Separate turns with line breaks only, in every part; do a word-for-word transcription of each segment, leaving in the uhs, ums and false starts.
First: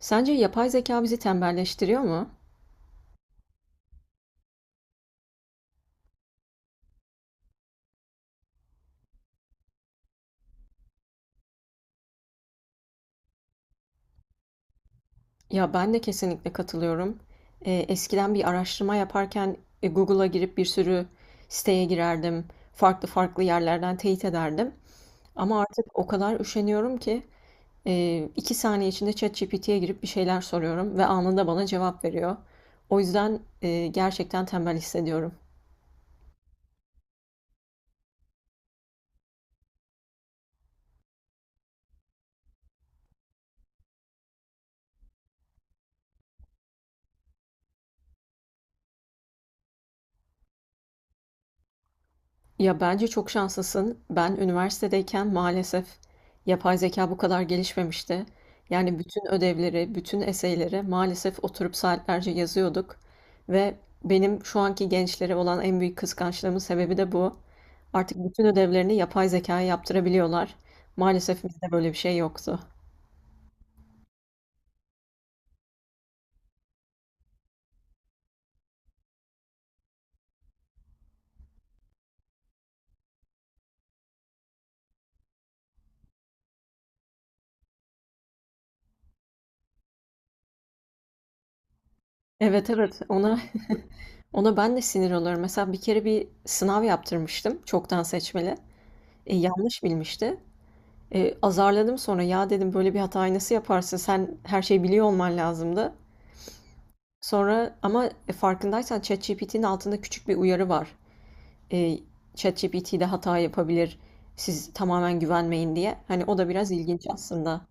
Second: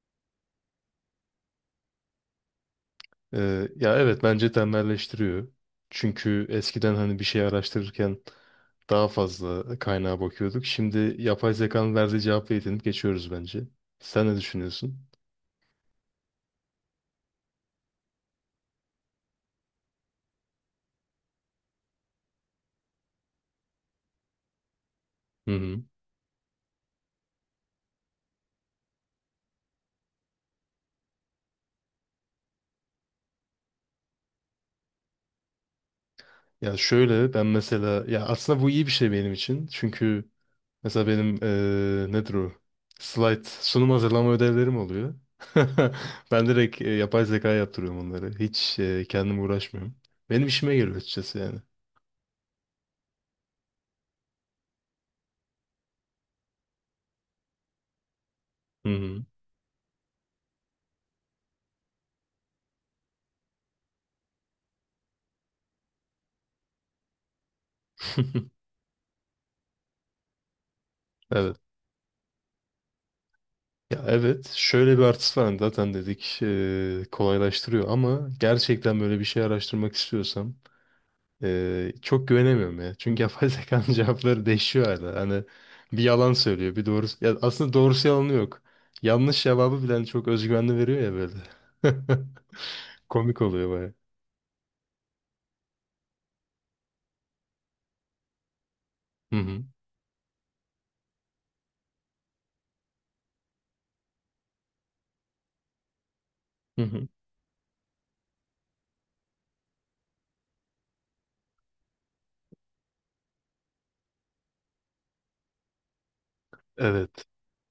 Sence yapay zeka bizi tembelleştiriyor mu?
Ee, ya evet bence tembelleştiriyor. Çünkü eskiden hani bir şey araştırırken daha fazla kaynağa bakıyorduk. Şimdi yapay zekanın verdiği cevapla yetinip geçiyoruz bence. Sen ne düşünüyorsun?
Ya ben de kesinlikle katılıyorum. Ee, eskiden bir araştırma yaparken e, Google'a girip bir sürü siteye girerdim. Farklı farklı yerlerden teyit ederdim.
Hı
Ama
hı.
artık o kadar üşeniyorum ki e, iki saniye içinde ChatGPT'ye girip bir şeyler soruyorum ve anında bana cevap veriyor. O yüzden e, gerçekten tembel hissediyorum.
Ya şöyle ben mesela ya aslında bu iyi bir şey benim için. Çünkü mesela benim eee nedir o? Slide sunum hazırlama ödevlerim oluyor. Ben direkt e, yapay zekaya yaptırıyorum onları. Hiç e, kendim uğraşmıyorum. Benim işime geliyor açıkçası yani.
Ya bence çok şanslısın. Ben üniversitedeyken maalesef yapay zeka bu kadar gelişmemişti.
Hı
Yani
hı.
bütün ödevleri, bütün eseyleri maalesef oturup saatlerce yazıyorduk. Ve benim şu anki gençlere olan en büyük kıskançlığımın sebebi de bu. Artık bütün ödevlerini yapay zekaya yaptırabiliyorlar. Maalesef
Evet.
bizde böyle bir şey yoktu.
Ya evet şöyle bir artısı var. Hani zaten dedik, e, kolaylaştırıyor ama gerçekten böyle bir şey araştırmak istiyorsam e, çok güvenemiyorum ya. Çünkü yapay zekanın cevapları değişiyor hala. Hani bir yalan söylüyor bir doğru, ya aslında doğrusu yalanı yok. Yanlış cevabı bile hani çok özgüvenli veriyor ya böyle.
Evet evet, ona
Komik oluyor baya.
ona ben de sinir oluyorum. Mesela bir kere bir sınav yaptırmıştım çoktan seçmeli. E,
Hı hı.
yanlış bilmişti. Eee, azarladım sonra. Ya dedim böyle bir hatayı nasıl yaparsın? Sen her şeyi biliyor olman lazımdı.
Hı hı.
Sonra ama e, farkındaysan ChatGPT'nin altında küçük bir uyarı var. Eee ChatGPT de hata yapabilir. Siz tamamen güvenmeyin diye. Hani o da biraz ilginç
Evet.
aslında.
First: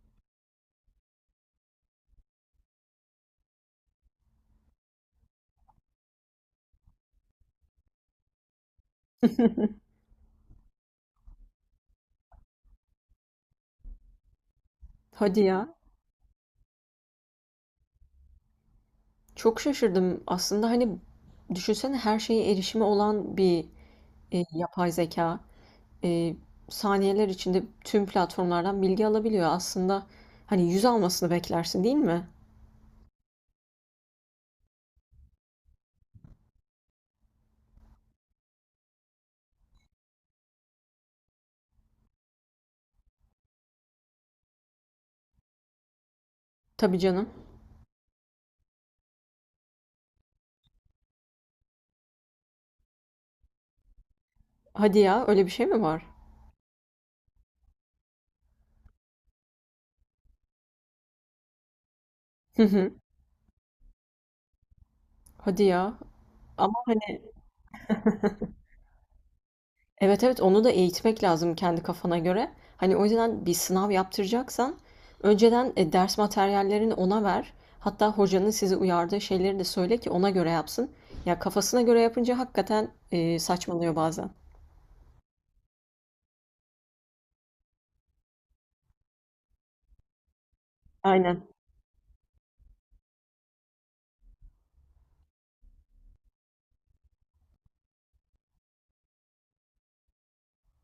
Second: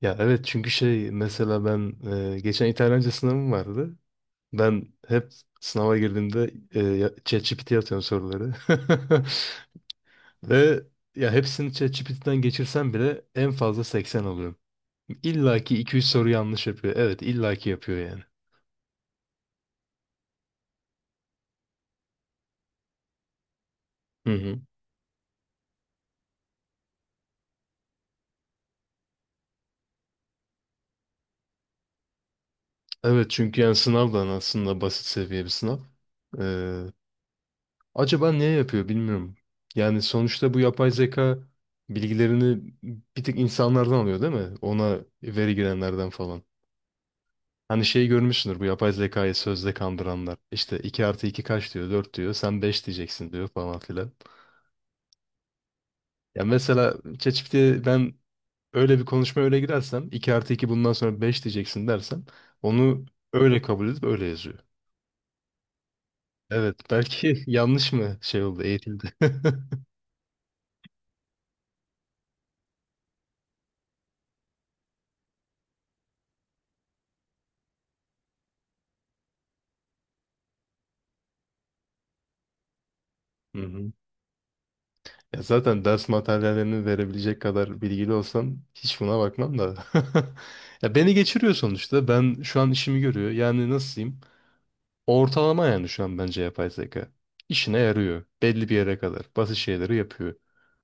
Ya evet, çünkü şey, mesela ben e, geçen İtalyanca sınavım vardı. Ben hep sınava girdiğimde e, ya- ChatGPT'ye ye atıyorum soruları. Ve ya hepsini ChatGPT'den geçirsem bile en fazla seksen alıyorum.
Hadi
İlla
ya.
ki iki üç soru yanlış yapıyor. Evet, illa ki yapıyor yani.
Çok şaşırdım. Aslında hani düşünsene her şeye erişimi olan bir
Hı
e,
hı.
yapay zeka e, saniyeler içinde tüm platformlardan bilgi alabiliyor. Aslında hani yüz almasını beklersin değil mi?
Evet, çünkü yani sınav da aslında basit seviye bir sınav. Ee, Acaba niye yapıyor bilmiyorum. Yani sonuçta bu yapay zeka bilgilerini bir tık insanlardan alıyor değil mi? Ona veri girenlerden falan.
Tabii canım.
Hani şeyi görmüşsündür, bu yapay zekayı sözde kandıranlar. İşte iki artı iki kaç diyor, dört diyor, sen beş diyeceksin diyor falan filan.
Hadi ya, öyle bir şey mi var?
Ya mesela ChatGPT'ye ben öyle bir konuşma öyle girersem, iki artı iki bundan sonra beş diyeceksin dersem,
Hı hı.
onu öyle kabul edip öyle yazıyor.
Hadi ya.
Evet
Ama hani
belki yanlış mı şey oldu, eğitildi.
evet evet, onu da eğitmek lazım kendi kafana göre. Hani o yüzden bir sınav yaptıracaksan önceden e, ders materyallerini ona ver. Hatta hocanın sizi uyardığı şeyleri de söyle ki ona göre yapsın. Ya kafasına göre yapınca hakikaten e,
Hı hı.
saçmalıyor bazen.
Ya zaten ders materyallerini verebilecek kadar bilgili olsam hiç buna bakmam da. Ya beni
Aynen.
geçiriyor sonuçta. Ben şu an işimi görüyor. Yani nasıl diyeyim? Ortalama yani şu an bence yapay zeka. İşine yarıyor. Belli bir yere kadar. Basit şeyleri yapıyor.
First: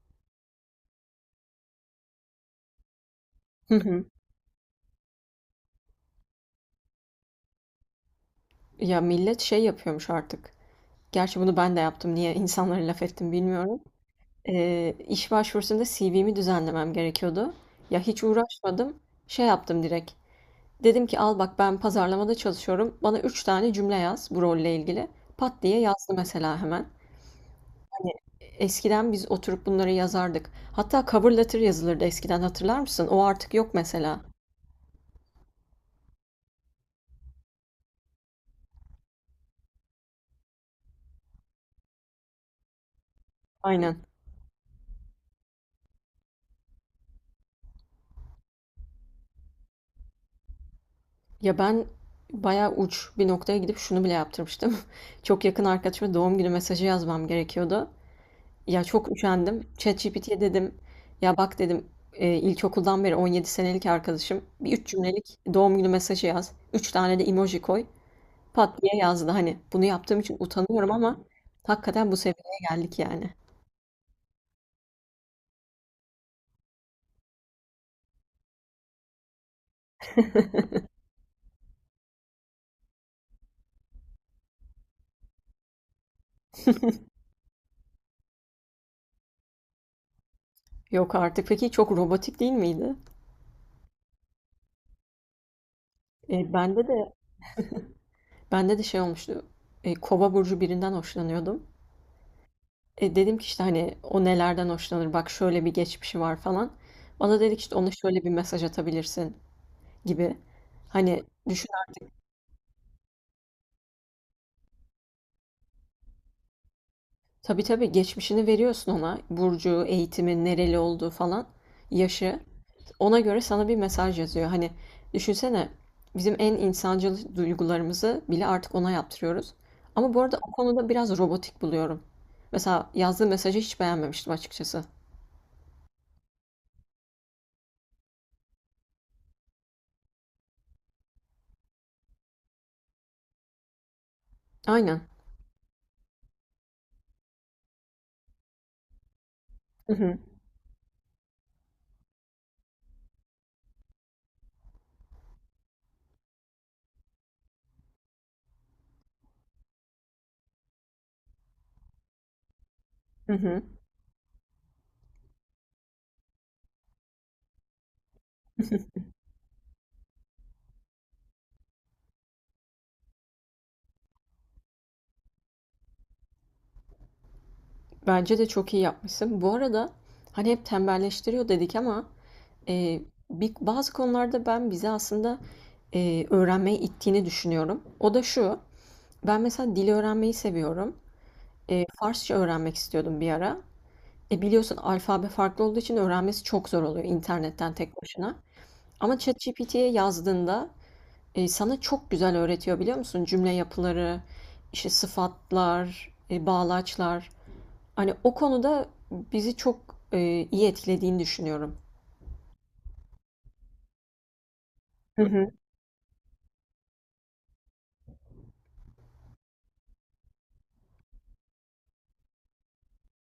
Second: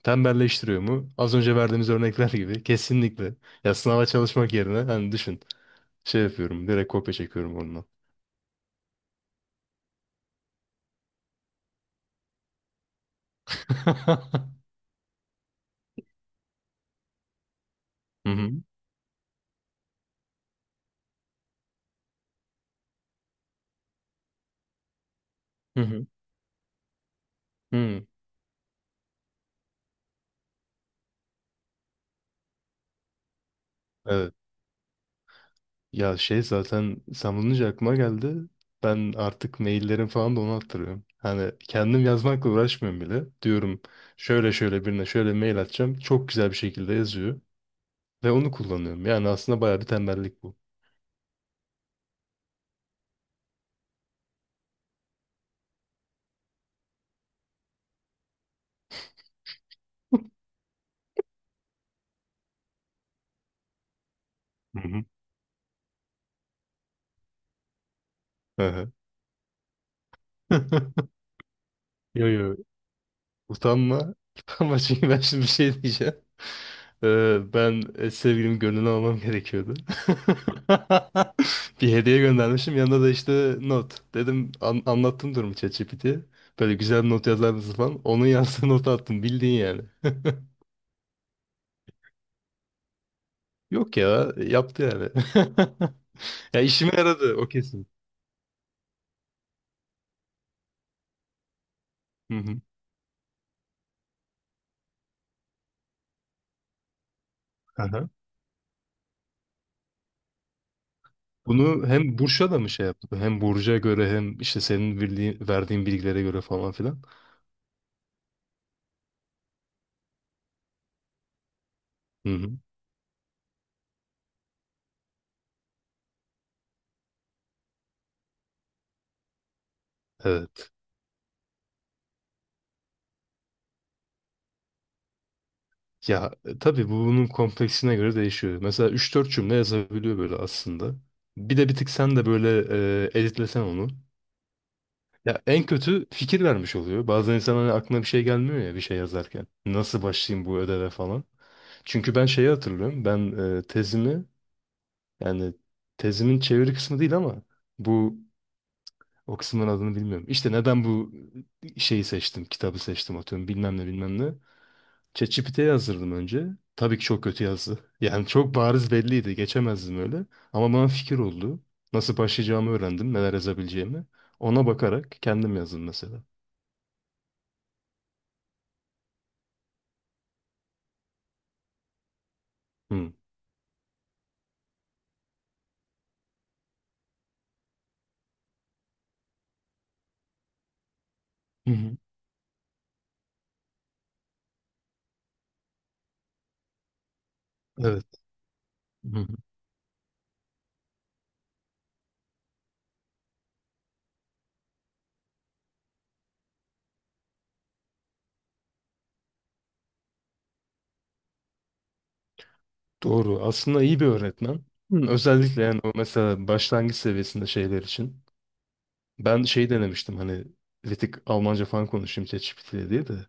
Tembelleştiriyor mu? Az önce verdiğimiz örnekler gibi. Kesinlikle.
Hı
Ya
hı.
sınava çalışmak yerine hani düşün. Şey yapıyorum. Direkt kopya çekiyorum ondan.
Ya millet şey yapıyormuş artık. Gerçi bunu ben de yaptım. Niye insanlara laf ettim bilmiyorum. Eee, iş başvurusunda C V'mi düzenlemem gerekiyordu. Ya hiç
Hı hı.
uğraşmadım. Şey yaptım direkt. Dedim ki al bak ben pazarlamada çalışıyorum. Bana üç tane cümle yaz bu rolle ilgili. Pat diye
Hı hı.
yazdı mesela hemen.
Hı.
Hani eskiden biz oturup bunları yazardık. Hatta cover letter yazılırdı eskiden, hatırlar mısın? O artık yok mesela.
Evet. Ya şey, zaten sen bulunca aklıma geldi. Ben artık maillerim falan da onu attırıyorum. Hani kendim yazmakla uğraşmıyorum bile. Diyorum
Aynen.
şöyle şöyle birine şöyle mail atacağım. Çok güzel bir şekilde yazıyor. Ve onu kullanıyorum. Yani aslında bayağı bir tembellik bu.
Ya ben bayağı uç bir noktaya gidip şunu bile yaptırmıştım. Çok yakın arkadaşıma doğum günü mesajı yazmam gerekiyordu. Ya çok üşendim. ChatGPT'ye dedim. Ya bak dedim e, ilkokuldan beri on yedi senelik arkadaşım. Bir
Hı
üç
hı.
cümlelik doğum günü mesajı yaz. Üç tane de emoji koy.
Hı
Pat diye
hı.
yazdı. Hani bunu yaptığım için utanıyorum ama hakikaten bu
Yo yo.
seviyeye geldik yani.
Utanma. Utanma, çünkü ben şimdi bir şey diyeceğim. Ee, ben e, sevgilimin gönlünü almam gerekiyordu. Bir hediye göndermişim. Yanında da işte not. Dedim, an- anlattım durumu ChatGPT'ye. Böyle güzel bir not yazar mısın falan. Onun yazdığı notu attım. Bildiğin yani.
Yok artık. Peki çok robotik değil miydi?
Yok ya. Yaptı yani.
E,
Ya
bende
işime
de
yaradı. O kesin.
bende de şey olmuştu. E, Kova burcu birinden hoşlanıyordum.
Hı hı.
E, dedim ki işte hani o nelerden hoşlanır? Bak şöyle bir geçmişi var falan. Bana dedik işte ona şöyle bir mesaj atabilirsin gibi. Hani düşün.
Bunu hem Burç'a da mı şey yaptı? Hem Burcu'ya göre hem işte senin bildiğin, verdiğin bilgilere göre falan filan.
Tabii tabii, geçmişini veriyorsun ona. Burcu, eğitimi, nereli olduğu falan,
Hı
yaşı.
hı.
Ona göre sana bir mesaj yazıyor. Hani düşünsene bizim en insancıl duygularımızı bile artık ona yaptırıyoruz. Ama bu arada o
Evet.
konuda biraz robotik buluyorum. Mesela yazdığı mesajı hiç beğenmemiştim açıkçası.
Ya e, tabii bu bunun kompleksine göre değişiyor. Mesela üç dört cümle yazabiliyor böyle aslında. Bir de bir tık sen de böyle e, editlesen onu.
Aynen.
Ya en kötü fikir vermiş oluyor. Bazen insan hani aklına bir şey gelmiyor ya bir şey yazarken.
Hı
Nasıl
hı.
başlayayım bu ödeve falan. Çünkü ben şeyi hatırlıyorum. Ben e, tezimi, yani tezimin çeviri kısmı değil ama bu, o kısmın adını bilmiyorum. İşte neden bu şeyi seçtim, kitabı seçtim
Hı
atıyorum
hı.
bilmem ne bilmem ne. ChatGPT'ye yazdırdım önce. Tabii ki çok kötü yazdı. Yani çok bariz belliydi, geçemezdim öyle. Ama bana fikir oldu. Nasıl başlayacağımı öğrendim, neler yazabileceğimi. Ona bakarak kendim yazdım mesela.
Bence de çok iyi yapmışsın. Bu arada hani hep tembelleştiriyor dedik ama e,
Hı.
bir, bazı konularda ben bizi aslında e, öğrenmeye ittiğini düşünüyorum. O da şu, ben mesela dil öğrenmeyi seviyorum.
Hı
E,
hı.
Farsça öğrenmek istiyordum bir ara. E, biliyorsun alfabe farklı olduğu için öğrenmesi çok zor oluyor internetten tek
Evet.
başına. Ama
Hı hı.
ChatGPT'ye yazdığında e, sana çok güzel öğretiyor biliyor musun? Cümle yapıları, işte sıfatlar, e, bağlaçlar. Hani o konuda bizi çok, eee, iyi etkilediğini düşünüyorum.
Doğru. Aslında iyi bir öğretmen. Hı,
Hı hı.
özellikle yani o mesela başlangıç seviyesinde şeyler için. Ben şey denemiştim, hani bir tık Almanca falan konuşayım ChatGPT ile diye de.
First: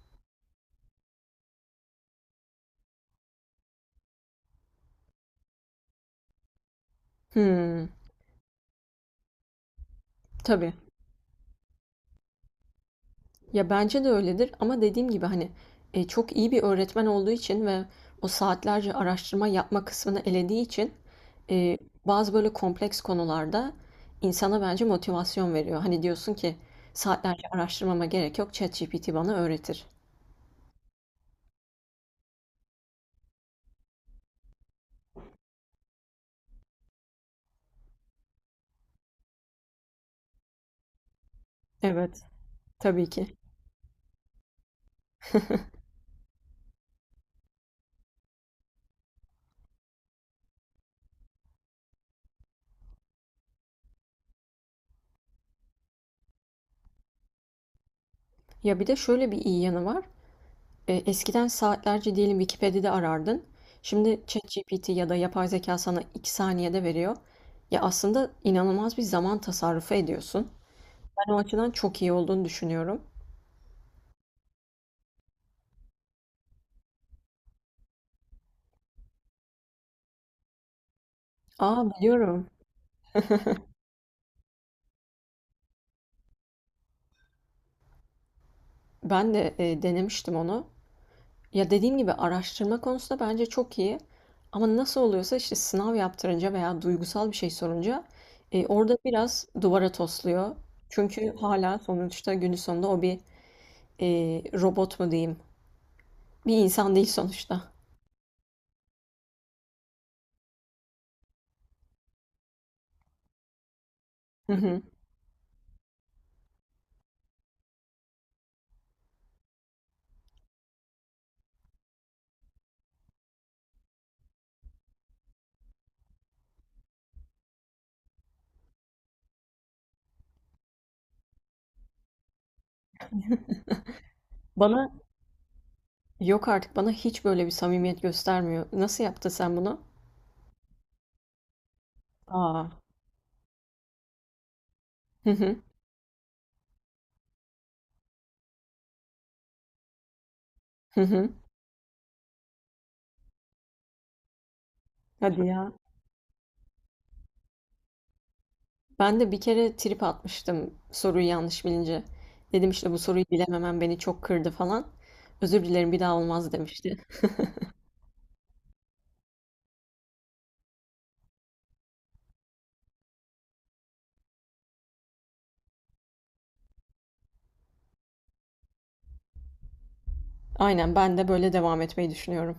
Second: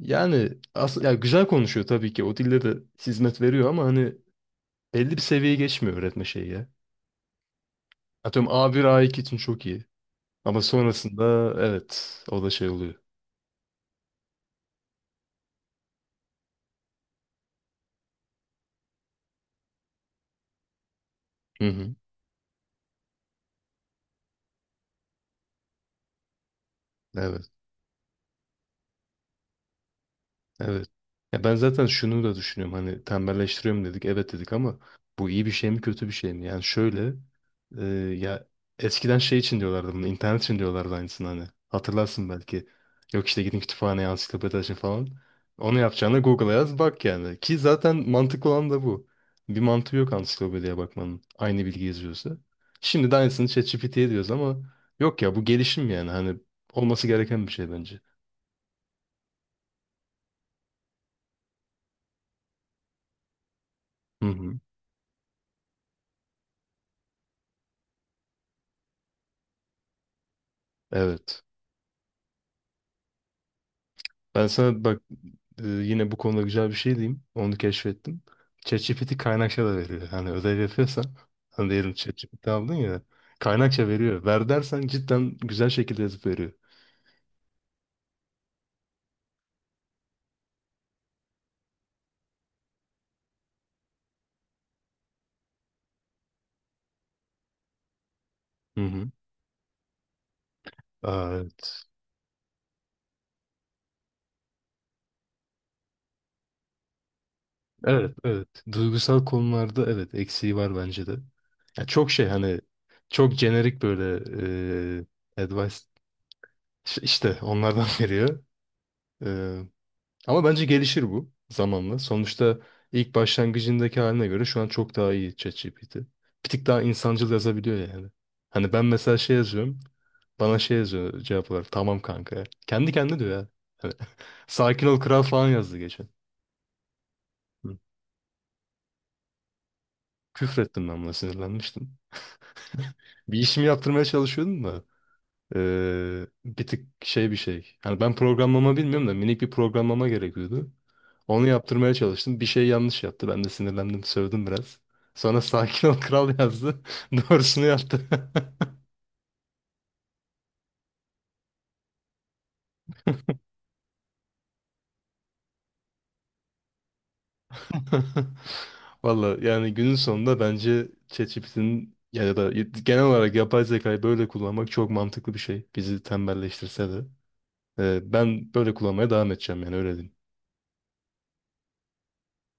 Yani aslında ya güzel konuşuyor tabii ki. O dille de hizmet veriyor ama hani belli bir seviyeye geçmiyor öğretme şeyi ya.
Hımm.
Atıyorum A bir A iki için çok iyi. Ama
Tabii.
sonrasında evet o da şey oluyor.
Ya, bence de öyledir ama dediğim gibi, hani, eee, çok iyi bir öğretmen olduğu için ve o saatlerce araştırma yapma kısmını elediği için,
Hı
eee,
hı.
bazı böyle kompleks konularda insana bence motivasyon veriyor. Hani, diyorsun ki saatlerce
Evet.
araştırmama gerek yok, ChatGPT bana öğretir.
Evet. Ya ben zaten şunu da düşünüyorum. Hani tembelleştiriyorum dedik. Evet dedik ama bu iyi bir şey mi kötü bir şey mi? Yani şöyle, e, ya eskiden şey için diyorlardı bunu. İnternet için diyorlardı aynısını hani.
Evet,
Hatırlarsın belki.
tabii
Yok
ki.
işte, gidin kütüphaneye ansiklopedi açın falan. Onu yapacağına Google'a yaz bak yani. Ki zaten mantıklı olan da bu. Bir mantığı yok ansiklopediye bakmanın. Aynı bilgi yazıyorsa. Şimdi de aynısını ChatGPT'ye diyoruz ama yok ya, bu gelişim yani. Hani olması gereken bir şey bence.
Ya, bir de şöyle bir iyi yanı var. E, eskiden saatlerce diyelim Wikipedia'da arardın. Şimdi
Hı hı.
ChatGPT ya da yapay zeka sana iki saniyede veriyor. Ya aslında inanılmaz bir zaman tasarrufu ediyorsun. Ben o
Evet.
açıdan çok iyi olduğunu düşünüyorum.
Ben sana bak, e, yine bu konuda güzel bir şey diyeyim. Onu keşfettim. ChatGPT kaynakça da veriyor. Hani ödev yapıyorsan, hani
Aa,
diyelim
biliyorum.
ChatGPT aldın ya, kaynakça veriyor. Ver dersen cidden güzel şekilde yazıp veriyor.
Ben de e, denemiştim onu. Ya dediğim gibi araştırma konusunda bence çok iyi. Ama nasıl oluyorsa işte sınav yaptırınca veya duygusal bir şey sorunca e,
Hı
orada
hı.
biraz duvara tosluyor.
Aa,
Çünkü
evet.
hala sonuçta günün sonunda o bir e, robot mu diyeyim? Bir insan değil sonuçta.
Evet, evet. Duygusal konularda evet eksiği var bence de. Ya çok şey, hani çok jenerik böyle
Hı hı.
e, advice, ş- işte onlardan veriyor. Ama bence gelişir bu zamanla. Sonuçta ilk başlangıcındaki haline göre şu an çok daha iyi ChatGPT. Bir tık daha insancıl yazabiliyor yani. Hani ben mesela şey yazıyorum. Bana şey yazıyor cevap olarak. Tamam kanka. Kendi kendine diyor ya. Hani, sakin
Bana,
ol kral falan yazdı geçen.
yok artık, bana hiç böyle bir
Hı.
samimiyet göstermiyor. Nasıl yaptın sen bunu?
Küfrettim, ben buna sinirlenmiştim.
Aa.
Bir işimi yaptırmaya çalışıyordum da.
Hı hı.
Ee, bir tık şey, bir şey. Hani ben programlama bilmiyorum da minik bir programlama gerekiyordu.
Hı hı.
Onu yaptırmaya çalıştım. Bir şey yanlış yaptı. Ben de sinirlendim, sövdüm biraz. Sonra
Hadi ya.
sakin ol kral yazdı. Doğrusunu yaptı.
Ben de bir kere trip atmıştım soruyu yanlış bilince. Dedim işte bu soruyu bilememem beni çok kırdı falan. Özür dilerim bir daha olmaz demişti.
Valla yani günün sonunda bence ChatGPT'nin ya da genel olarak yapay zekayı böyle kullanmak çok mantıklı bir şey. Bizi tembelleştirse de. Ee, ben böyle kullanmaya devam edeceğim yani öyle diyeyim.
Aynen, ben de böyle devam etmeyi düşünüyorum.